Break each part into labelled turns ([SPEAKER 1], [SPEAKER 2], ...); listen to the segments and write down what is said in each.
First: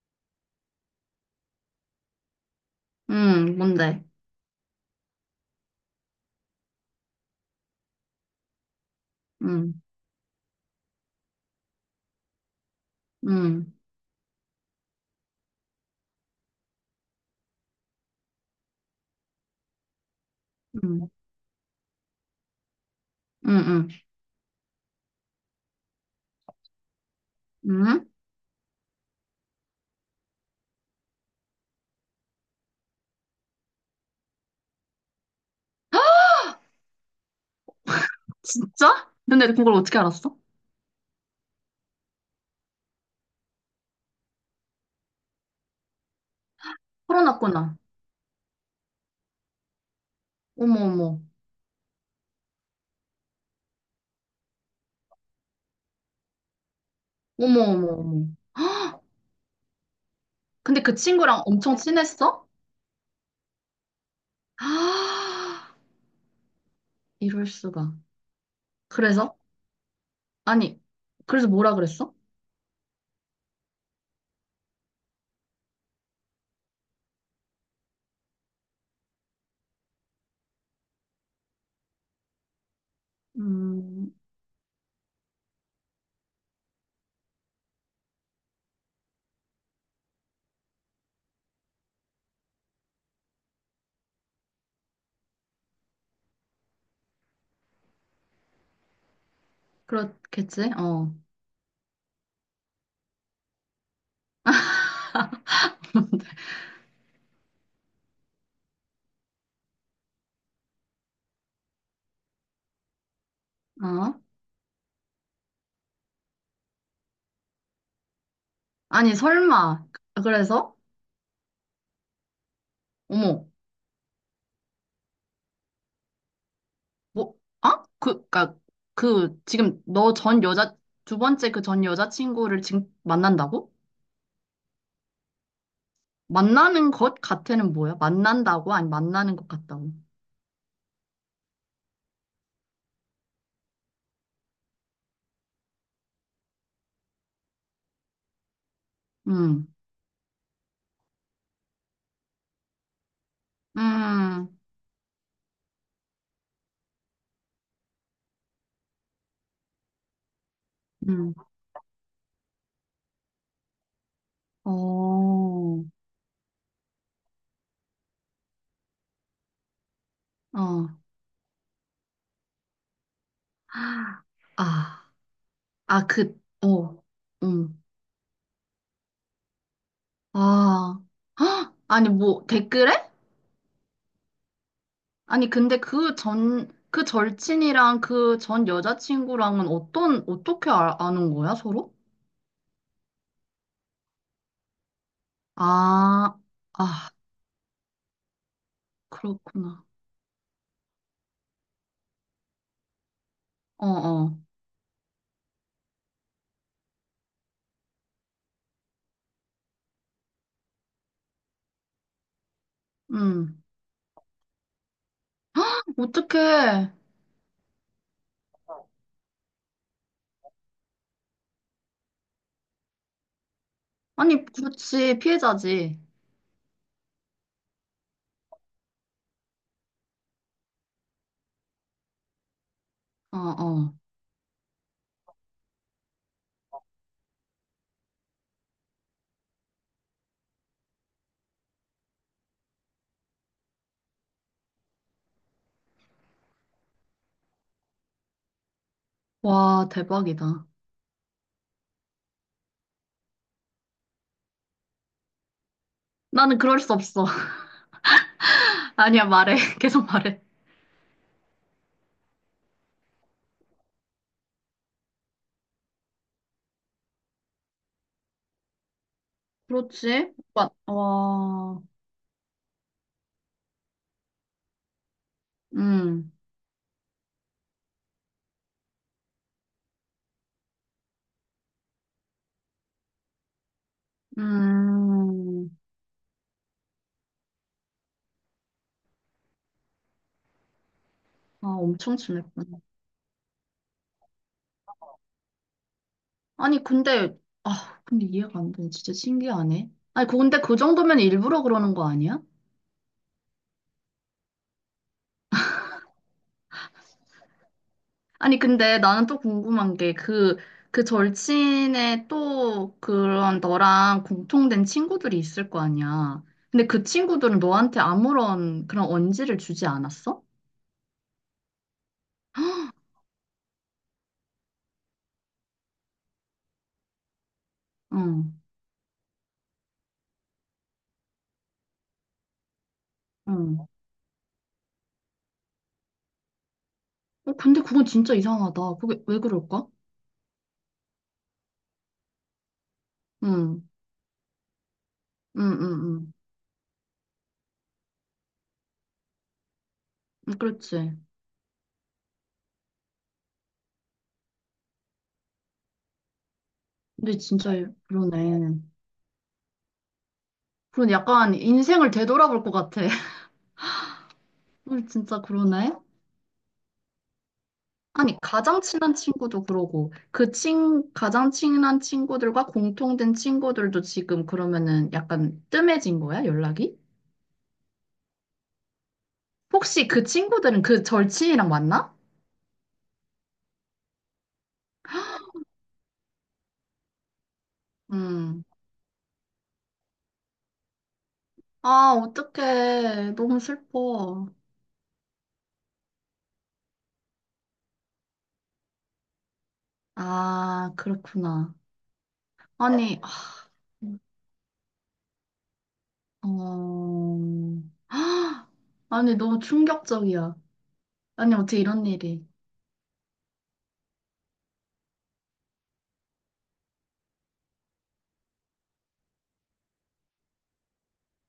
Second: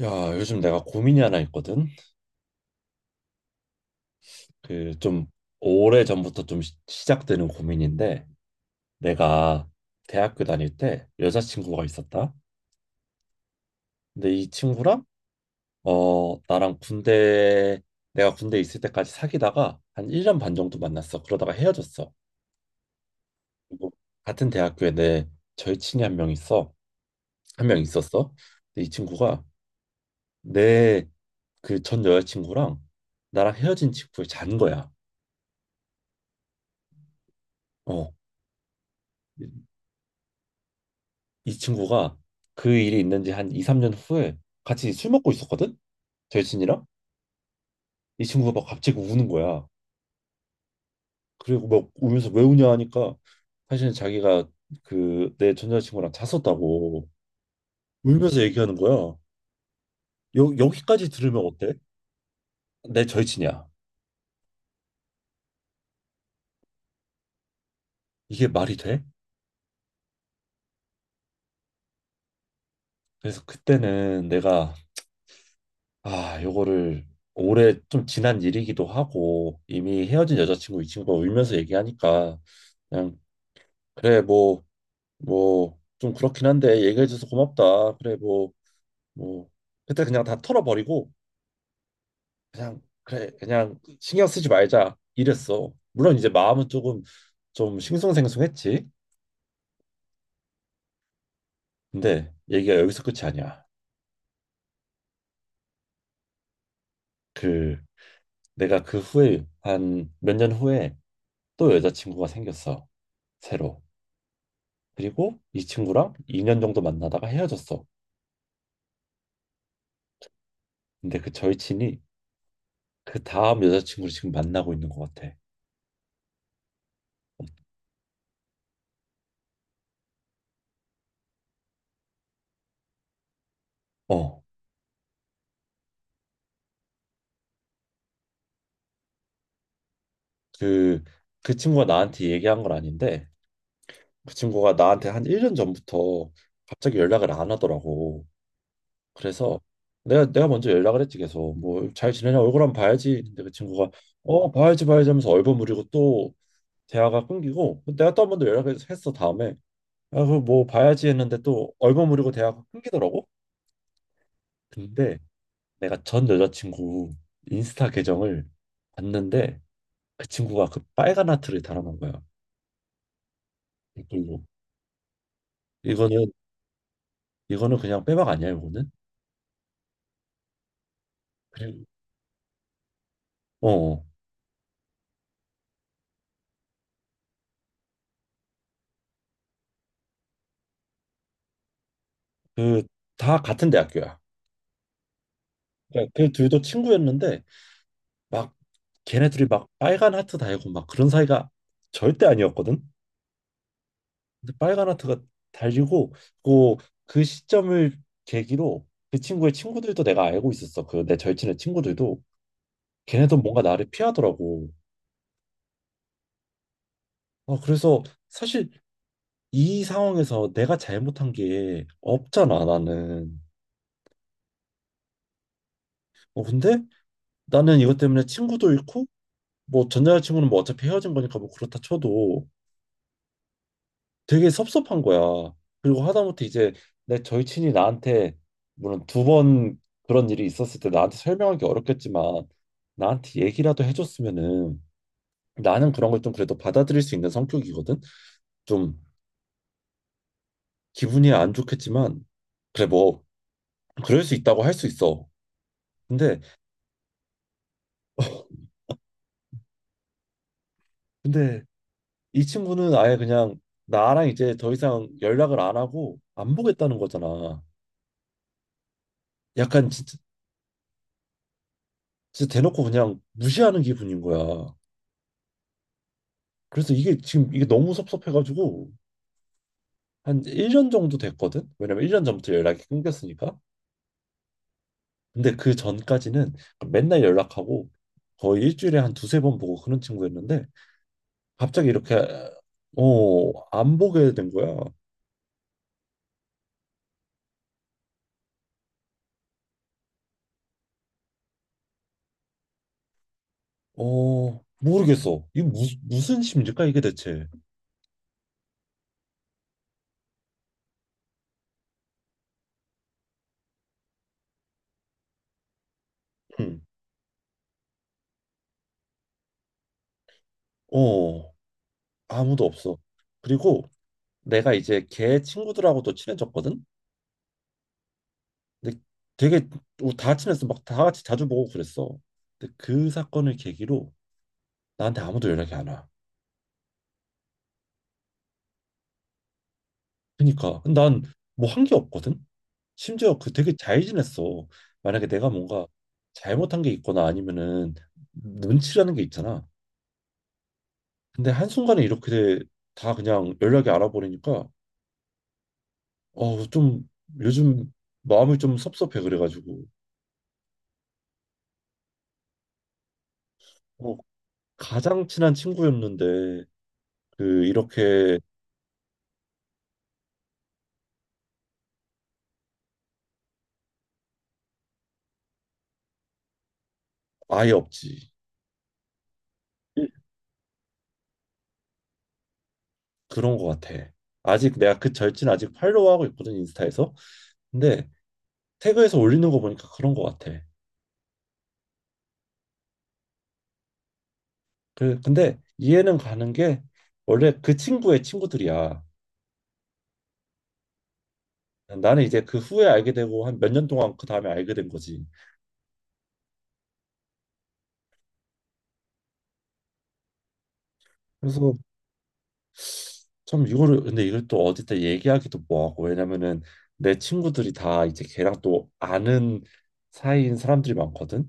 [SPEAKER 1] 야, 요즘 내가 고민이 하나 있거든.
[SPEAKER 2] 응, 뭔데?
[SPEAKER 1] 그 좀 오래 전부터 좀 시작되는 고민인데, 내가
[SPEAKER 2] 응,
[SPEAKER 1] 대학교 다닐 때 여자친구가 있었다.
[SPEAKER 2] 응,
[SPEAKER 1] 근데 이 친구랑 어 나랑 군대 내가 군대 있을 때까지 사귀다가 한 1년 반 정도
[SPEAKER 2] 응,
[SPEAKER 1] 만났어. 그러다가 헤어졌어.
[SPEAKER 2] 응,
[SPEAKER 1] 그리고 같은 대학교에 내 절친이 한 명 있어. 한 명
[SPEAKER 2] 응, 응?
[SPEAKER 1] 있었어. 근데 이 친구가 내 그 전 여자친구랑 나랑 헤어진 친구를 잔 거야. 어.
[SPEAKER 2] 진짜? 근데 그걸 어떻게 알았어?
[SPEAKER 1] 이 친구가 그 일이 있는 지 한 2, 3년 후에 같이 술 먹고 있었거든? 절친이랑?
[SPEAKER 2] 코어나구나.
[SPEAKER 1] 이 친구가 막 갑자기 우는 거야.
[SPEAKER 2] 어머, 어머,
[SPEAKER 1] 그리고 막 울면서 왜 우냐 하니까 사실은 자기가 그 내 전 여자친구랑 잤었다고
[SPEAKER 2] 어머, 어머, 어머.
[SPEAKER 1] 울면서 얘기하는 거야.
[SPEAKER 2] 근데 그
[SPEAKER 1] 여기까지
[SPEAKER 2] 친구랑
[SPEAKER 1] 들으면 어때?
[SPEAKER 2] 엄청 친했어?
[SPEAKER 1] 내 절친이야.
[SPEAKER 2] 아, 이럴 수가.
[SPEAKER 1] 이게 말이 돼?
[SPEAKER 2] 그래서? 아니, 그래서 뭐라 그랬어?
[SPEAKER 1] 그래서 그때는 내가 아, 요거를 오래 좀 지난 일이기도 하고 이미 헤어진 여자친구 이 친구가 울면서 얘기하니까 그냥
[SPEAKER 2] 음,
[SPEAKER 1] 그래 뭐 뭐 좀 그렇긴 한데 얘기해줘서 고맙다. 그래 뭐 뭐 그때 그냥 다 털어버리고 그냥 그래 그냥 신경 쓰지 말자 이랬어. 물론 이제 마음은 조금 좀 싱숭생숭했지.
[SPEAKER 2] 그렇겠지? 어,
[SPEAKER 1] 근데 얘기가 여기서 끝이 아니야. 그 내가 그 후에 한 몇 년 후에 또 여자친구가 생겼어 새로.
[SPEAKER 2] 어?
[SPEAKER 1] 그리고 이 친구랑 2년 정도 만나다가 헤어졌어.
[SPEAKER 2] 아니, 설마. 그래서?
[SPEAKER 1] 근데 그 절친이 그
[SPEAKER 2] 어머,
[SPEAKER 1] 다음 여자친구를 지금 만나고 있는 것 같아.
[SPEAKER 2] 뭐, 아? 그, 그니까, 그, 지금 너 전 여자, 두 번째 그 전 여자친구를 지금 만난다고?
[SPEAKER 1] 어.
[SPEAKER 2] 만나는 것 같아는 뭐야? 만난다고? 아니, 만나는 것 같다고.
[SPEAKER 1] 그, 그 친구가 나한테 얘기한 건 아닌데 그 친구가 나한테 한 1년 전부터 갑자기 연락을 안 하더라고. 그래서
[SPEAKER 2] 음,
[SPEAKER 1] 내가 내가 먼저 연락을 했지 계속 뭐 잘 지내냐 얼굴 한번 봐야지. 근데 그 친구가 어
[SPEAKER 2] 음,
[SPEAKER 1] 봐야지 봐야지 하면서 얼버무리고 또 대화가 끊기고 그 내가 또 한 번 더 연락을 했어 다음에 아 그 뭐 봐야지
[SPEAKER 2] 음,
[SPEAKER 1] 했는데 또 얼버무리고 대화가 끊기더라고.
[SPEAKER 2] 어,
[SPEAKER 1] 근데
[SPEAKER 2] 어.
[SPEAKER 1] 내가 전 여자친구 인스타 계정을 봤는데 그 친구가 그 빨간 하트를 달아놓은 거야. 댓글로.
[SPEAKER 2] 아, 아,
[SPEAKER 1] 이거는
[SPEAKER 2] 그, 어,
[SPEAKER 1] 이거는
[SPEAKER 2] 음,
[SPEAKER 1] 그냥 빼박 아니야, 이거는?
[SPEAKER 2] 아, 헉!
[SPEAKER 1] 그리고
[SPEAKER 2] 아니, 뭐, 댓글에?
[SPEAKER 1] 어, 어.
[SPEAKER 2] 아니, 근데 그 전, 그 절친이랑 그 전 여자친구랑은 어떤, 어떻게 아, 아는 거야, 서로?
[SPEAKER 1] 그 다 같은 대학교야. 그러니까 그
[SPEAKER 2] 아,
[SPEAKER 1] 둘도
[SPEAKER 2] 아,
[SPEAKER 1] 친구였는데 막 걔네들이 막
[SPEAKER 2] 그렇구나.
[SPEAKER 1] 빨간 하트 달고 막 그런 사이가 절대 아니었거든.
[SPEAKER 2] 어, 어,
[SPEAKER 1] 근데 빨간 하트가 달리고 그, 그 시점을 계기로 그 친구의 친구들도 내가 알고 있었어. 그 내 절친의 친구들도 걔네도
[SPEAKER 2] 음.
[SPEAKER 1] 뭔가 나를 피하더라고.
[SPEAKER 2] 어떡해.
[SPEAKER 1] 어, 그래서 사실 이 상황에서 내가 잘못한 게 없잖아, 나는.
[SPEAKER 2] 아니, 그렇지, 피해자지.
[SPEAKER 1] 어, 근데 나는 이것 때문에 친구도 잃고 뭐 전 여자친구는 뭐 어차피 헤어진 거니까 뭐 그렇다 쳐도
[SPEAKER 2] 어, 어.
[SPEAKER 1] 되게 섭섭한 거야. 그리고 하다못해 이제 내 절친이 나한테 물론 두 번 그런 일이 있었을 때 나한테 설명하기 어렵겠지만 나한테 얘기라도 해줬으면은 나는 그런 걸 좀 그래도 받아들일 수 있는 성격이거든. 좀
[SPEAKER 2] 와, 대박이다.
[SPEAKER 1] 기분이 안 좋겠지만 그래 뭐 그럴 수 있다고 할 수 있어. 근데
[SPEAKER 2] 나는 그럴 수 없어. 아니야, 말해. 계속 말해.
[SPEAKER 1] 근데 이 친구는 아예 그냥 나랑 이제 더 이상 연락을 안 하고 안 보겠다는 거잖아. 약간 진짜
[SPEAKER 2] 그렇지? 와, 와,
[SPEAKER 1] 진짜 대놓고 그냥 무시하는 기분인 거야.
[SPEAKER 2] 음,
[SPEAKER 1] 그래서 이게 지금 이게 너무 섭섭해가지고 한 1년 정도 됐거든? 왜냐면 1년 전부터 연락이 끊겼으니까. 근데
[SPEAKER 2] 음.
[SPEAKER 1] 그 전까지는 맨날 연락하고 거의 일주일에 한 두세 번 보고 그런 친구였는데
[SPEAKER 2] 아,
[SPEAKER 1] 갑자기 이렇게
[SPEAKER 2] 엄청 친했구나.
[SPEAKER 1] 어, 안 보게 된 거야.
[SPEAKER 2] 아니, 근데, 아, 근데 이해가 안 돼. 진짜 신기하네. 아니, 근데 그 정도면 일부러 그러는 거 아니야?
[SPEAKER 1] 어, 모르겠어. 이게 무슨 심리일까 이게 대체.
[SPEAKER 2] 아니, 근데 나는 또 궁금한 게 그, 그 절친의 또 그런 너랑 공통된 친구들이 있을 거 아니야.
[SPEAKER 1] 응.
[SPEAKER 2] 근데 그 친구들은 너한테 아무런 그런 언지를 주지 않았어?
[SPEAKER 1] 어, 아무도 없어. 그리고 내가 이제 걔 친구들하고도 친해졌거든?
[SPEAKER 2] 응,
[SPEAKER 1] 근데 되게 우다 친했어 막 다 같이 자주 보고 그랬어. 근데 그 사건을
[SPEAKER 2] 응.
[SPEAKER 1] 계기로 나한테 아무도 연락이 안 와.
[SPEAKER 2] 어, 근데 그건 진짜 이상하다. 그게 왜 그럴까?
[SPEAKER 1] 그러니까 난 뭐 한 게 없거든. 심지어 그 되게
[SPEAKER 2] 응,
[SPEAKER 1] 잘 지냈어. 만약에 내가
[SPEAKER 2] 응,
[SPEAKER 1] 뭔가
[SPEAKER 2] 응,
[SPEAKER 1] 잘못한 게 있거나 아니면은 눈치라는 게 있잖아.
[SPEAKER 2] 응. 그렇지.
[SPEAKER 1] 근데 한순간에 이렇게 다 그냥 연락이 알아버리니까 좀
[SPEAKER 2] 근데 진짜
[SPEAKER 1] 요즘 마음이 좀
[SPEAKER 2] 그러네.
[SPEAKER 1] 섭섭해 그래가지고
[SPEAKER 2] 그런 약간 인생을 되돌아볼 것 같아.
[SPEAKER 1] 어, 가장
[SPEAKER 2] 진짜
[SPEAKER 1] 친한
[SPEAKER 2] 그러네.
[SPEAKER 1] 친구였는데 그
[SPEAKER 2] 아니,
[SPEAKER 1] 이렇게
[SPEAKER 2] 가장 친한 친구도 그러고, 그 친, 가장 친한 친구들과 공통된 친구들도 지금 그러면은 약간 뜸해진 거야, 연락이?
[SPEAKER 1] 아예 없지.
[SPEAKER 2] 혹시 그 친구들은 그 절친이랑 만나?
[SPEAKER 1] 그런 것 같아. 아직 내가 그 절친 아직 팔로우하고 있거든 인스타에서. 근데
[SPEAKER 2] 음.
[SPEAKER 1] 태그에서 올리는 거 보니까 그런 것 같아.
[SPEAKER 2] 아, 어떡해. 너무 슬퍼.
[SPEAKER 1] 그 근데 이해는 가는 게 원래 그 친구의 친구들이야.
[SPEAKER 2] 아, 그렇구나.
[SPEAKER 1] 나는 이제 그 후에 알게
[SPEAKER 2] 아니, 아,
[SPEAKER 1] 되고 한 몇 년 동안 그 다음에 알게 된 거지.
[SPEAKER 2] 어, 아니, 너무 충격적이야. 아니,
[SPEAKER 1] 그래서
[SPEAKER 2] 어떻게 이런 일이.
[SPEAKER 1] 참 이거를 근데 이걸 또 어디다 얘기하기도 뭐하고 왜냐면은 내 친구들이 다 이제 걔랑 또 아는 사이인 사람들이 많거든.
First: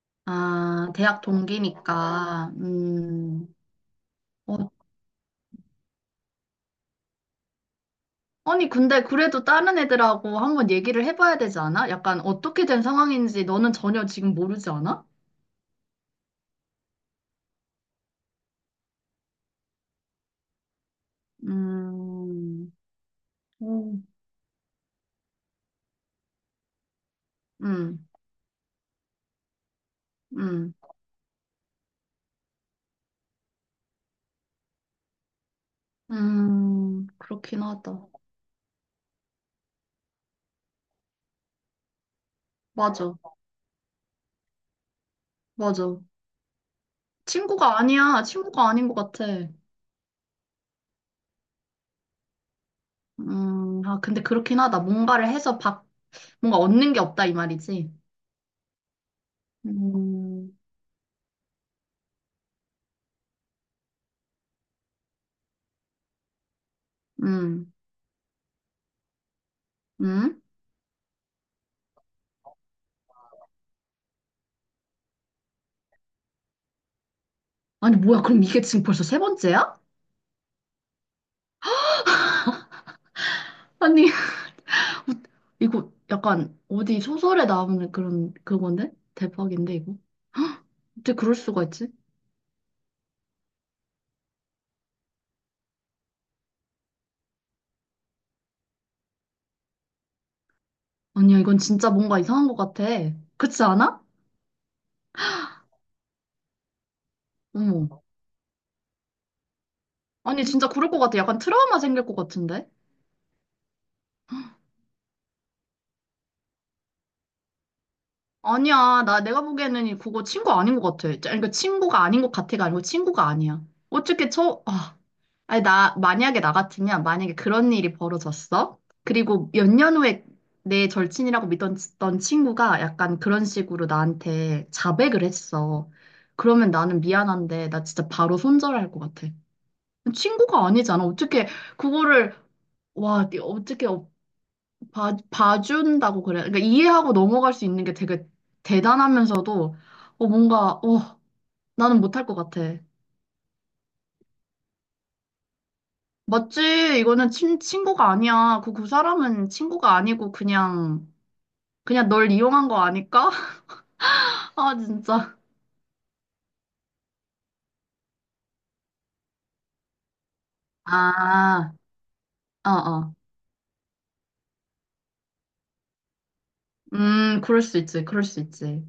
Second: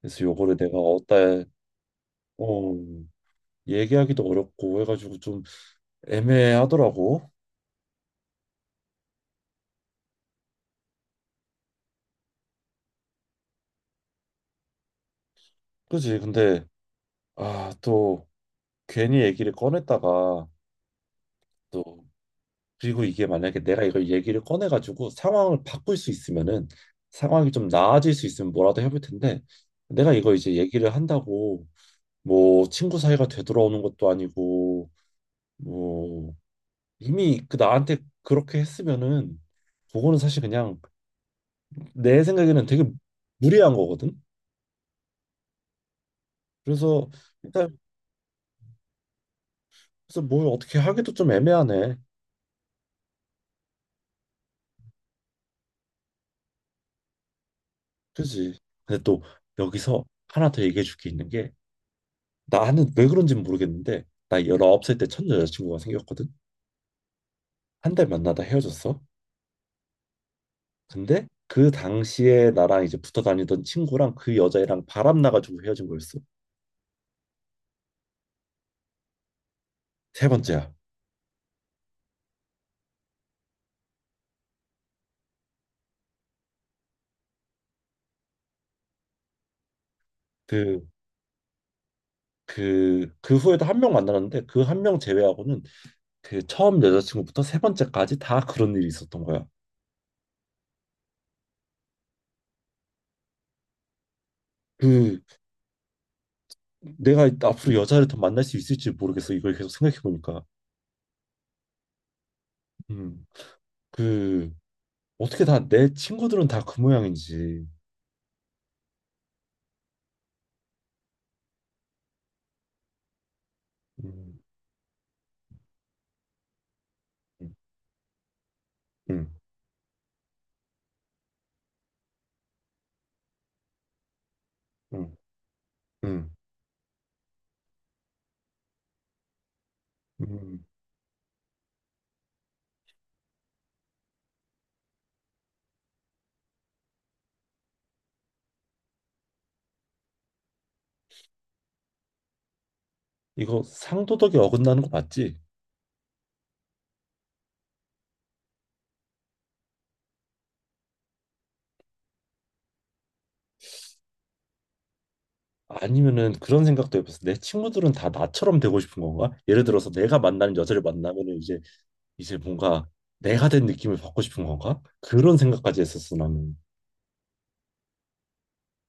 [SPEAKER 1] 그래서 요거를 내가
[SPEAKER 2] 아,
[SPEAKER 1] 어디다
[SPEAKER 2] 대학 동기니까,
[SPEAKER 1] 어 얘기하기도
[SPEAKER 2] 어,
[SPEAKER 1] 어렵고 해가지고 좀 애매하더라고.
[SPEAKER 2] 아니, 근데 그래도 다른 애들하고 한번 얘기를 해봐야 되지 않아? 약간 어떻게 된 상황인지 너는 전혀 지금 모르지 않아?
[SPEAKER 1] 그지? 근데 아, 또 괜히 얘기를 꺼냈다가 또
[SPEAKER 2] 음,
[SPEAKER 1] 그리고 이게 만약에 내가
[SPEAKER 2] 음.
[SPEAKER 1] 이걸 얘기를 꺼내가지고 상황을 바꿀 수 있으면은 상황이 좀
[SPEAKER 2] 음,
[SPEAKER 1] 나아질 수 있으면 뭐라도 해볼 텐데 내가 이거 이제
[SPEAKER 2] 음,
[SPEAKER 1] 얘기를 한다고 뭐 친구 사이가 되돌아오는 것도 아니고 뭐 이미 그
[SPEAKER 2] 그렇긴
[SPEAKER 1] 나한테
[SPEAKER 2] 하다.
[SPEAKER 1] 그렇게 했으면은 그거는 사실 그냥 내 생각에는 되게
[SPEAKER 2] 맞아,
[SPEAKER 1] 무리한 거거든.
[SPEAKER 2] 맞아.
[SPEAKER 1] 그래서 일단
[SPEAKER 2] 친구가 아니야. 친구가 아닌 것 같아.
[SPEAKER 1] 그래서 뭘 어떻게 하기도 좀 애매하네.
[SPEAKER 2] 아, 근데 그렇긴 하다. 뭔가 얻는 게 없다 이 말이지.
[SPEAKER 1] 그지. 근데 또 여기서 하나
[SPEAKER 2] 음,
[SPEAKER 1] 더 얘기해 줄 게 있는 게 나는 왜 그런지는 모르겠는데 나 19살 때 첫 여자친구가 생겼거든.
[SPEAKER 2] 음,
[SPEAKER 1] 한 달 만나다 헤어졌어.
[SPEAKER 2] 음.
[SPEAKER 1] 근데 그 당시에 나랑 이제 붙어 다니던 친구랑 그 여자애랑 바람 나가지고 헤어진 거였어.
[SPEAKER 2] 아니 뭐야? 그럼 이게 지금 벌써 세 번째야?
[SPEAKER 1] 세 번째야.
[SPEAKER 2] 아니 이거 약간 어디 소설에 나오는 그런 그건데? 대박인데 이거?
[SPEAKER 1] 그
[SPEAKER 2] 어떻게 그럴 수가 있지?
[SPEAKER 1] 그 후에도 한 명 만나는데 그 한 명 제외하고는 그 처음 여자친구부터 세 번째까지 다 그런 일이 있었던 거야.
[SPEAKER 2] 아니야 이건 진짜 뭔가 이상한 것 같아. 그렇지 않아?
[SPEAKER 1] 그 내가 앞으로
[SPEAKER 2] 어머.
[SPEAKER 1] 여자를 더 만날 수 있을지 모르겠어. 이걸 계속 생각해
[SPEAKER 2] 아니
[SPEAKER 1] 보니까.
[SPEAKER 2] 진짜 그럴 것 같아. 약간 트라우마 생길 것 같은데?
[SPEAKER 1] 음. 그 어떻게 다 내 친구들은 다 그 모양인지.
[SPEAKER 2] 아니야 나 내가 보기에는 그거 친구 아닌 것 같아. 그러니까 친구가 아닌 것 같아가 아니고 친구가 아니야. 어떻게
[SPEAKER 1] 음,
[SPEAKER 2] 저 아. 아니, 나, 만약에 나 같으면, 만약에
[SPEAKER 1] 음,
[SPEAKER 2] 그런 일이 벌어졌어?
[SPEAKER 1] 음,
[SPEAKER 2] 그리고 몇 년 후에 내 절친이라고 믿던 던 친구가 약간 그런 식으로 나한테
[SPEAKER 1] 음,
[SPEAKER 2] 자백을 했어.
[SPEAKER 1] 음.
[SPEAKER 2] 그러면 나는 미안한데, 나 진짜 바로 손절할 것 같아.
[SPEAKER 1] 음.
[SPEAKER 2] 친구가 아니잖아. 어떻게, 그거를, 와, 네 어떻게 봐준다고 그래. 그러니까 이해하고 넘어갈 수 있는 게 되게 대단하면서도, 어, 뭔가, 어, 나는 못할 것 같아.
[SPEAKER 1] 이거 상도덕이 어긋나는 거 맞지?
[SPEAKER 2] 맞지? 이거는 친구가 아니야. 그, 그 사람은 친구가 아니고 그냥, 그냥 널 이용한 거 아닐까? 아, 진짜.
[SPEAKER 1] 아니면은 그런 생각도 해봤어. 내 친구들은 다 나처럼 되고 싶은 건가? 예를 들어서 내가 만나는 여자를 만나면은 이제
[SPEAKER 2] 아,
[SPEAKER 1] 이제
[SPEAKER 2] 어,
[SPEAKER 1] 뭔가
[SPEAKER 2] 어.
[SPEAKER 1] 내가 된 느낌을 받고 싶은 건가? 그런 생각까지 했었어 나는.
[SPEAKER 2] 그럴 수 있지. 그럴 수 있지.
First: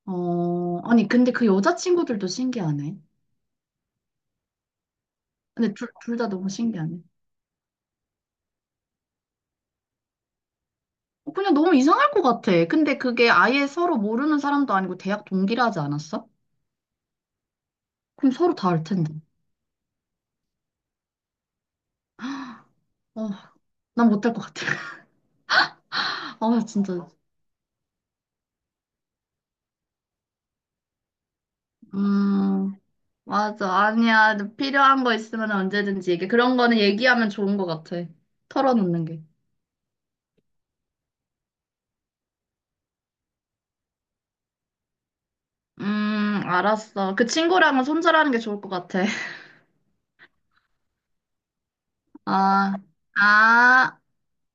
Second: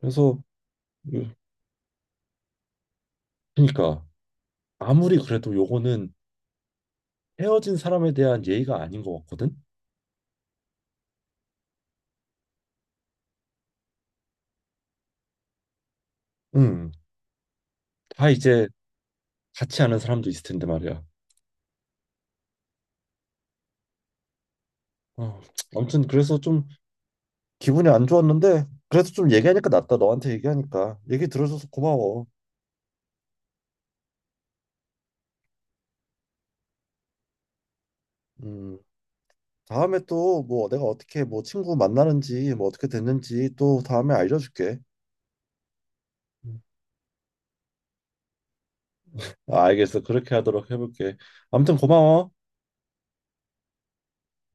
[SPEAKER 1] 그래서
[SPEAKER 2] 어, 아니, 근데
[SPEAKER 1] 음,
[SPEAKER 2] 그 여자친구들도 신기하네.
[SPEAKER 1] 그러니까 아무리 그래도
[SPEAKER 2] 근데
[SPEAKER 1] 요거는
[SPEAKER 2] 둘 다 너무 신기하네.
[SPEAKER 1] 헤어진 사람에 대한 예의가 아닌 것 같거든.
[SPEAKER 2] 어, 그냥 너무 이상할 것 같아. 근데 그게 아예 서로 모르는 사람도 아니고 대학 동기라 하지 않았어?
[SPEAKER 1] 음, 다
[SPEAKER 2] 그럼 서로
[SPEAKER 1] 이제
[SPEAKER 2] 다 알 텐데.
[SPEAKER 1] 같이 아는 사람도 있을 텐데 말이야.
[SPEAKER 2] 어, 난 못할 것 같아.
[SPEAKER 1] 어, 아무튼 그래서
[SPEAKER 2] 아,
[SPEAKER 1] 좀
[SPEAKER 2] 진짜.
[SPEAKER 1] 기분이 안 좋았는데 그래서 좀 얘기하니까 낫다. 너한테 얘기하니까 얘기 들어줘서 고마워.
[SPEAKER 2] 음. 맞아. 아니야. 필요한 거 있으면 언제든지 얘기. 그런 거는 얘기하면 좋은 것 같아.
[SPEAKER 1] 음,
[SPEAKER 2] 털어놓는 게.
[SPEAKER 1] 다음에 또 뭐 내가 어떻게 뭐 친구 만나는지 뭐 어떻게 됐는지 또 다음에 알려줄게. 음.
[SPEAKER 2] 알았어. 그 친구랑은 손절하는 게 좋을 것 같아.
[SPEAKER 1] 아, 알겠어. 그렇게 하도록 해볼게. 아무튼 고마워.
[SPEAKER 2] 아, 아,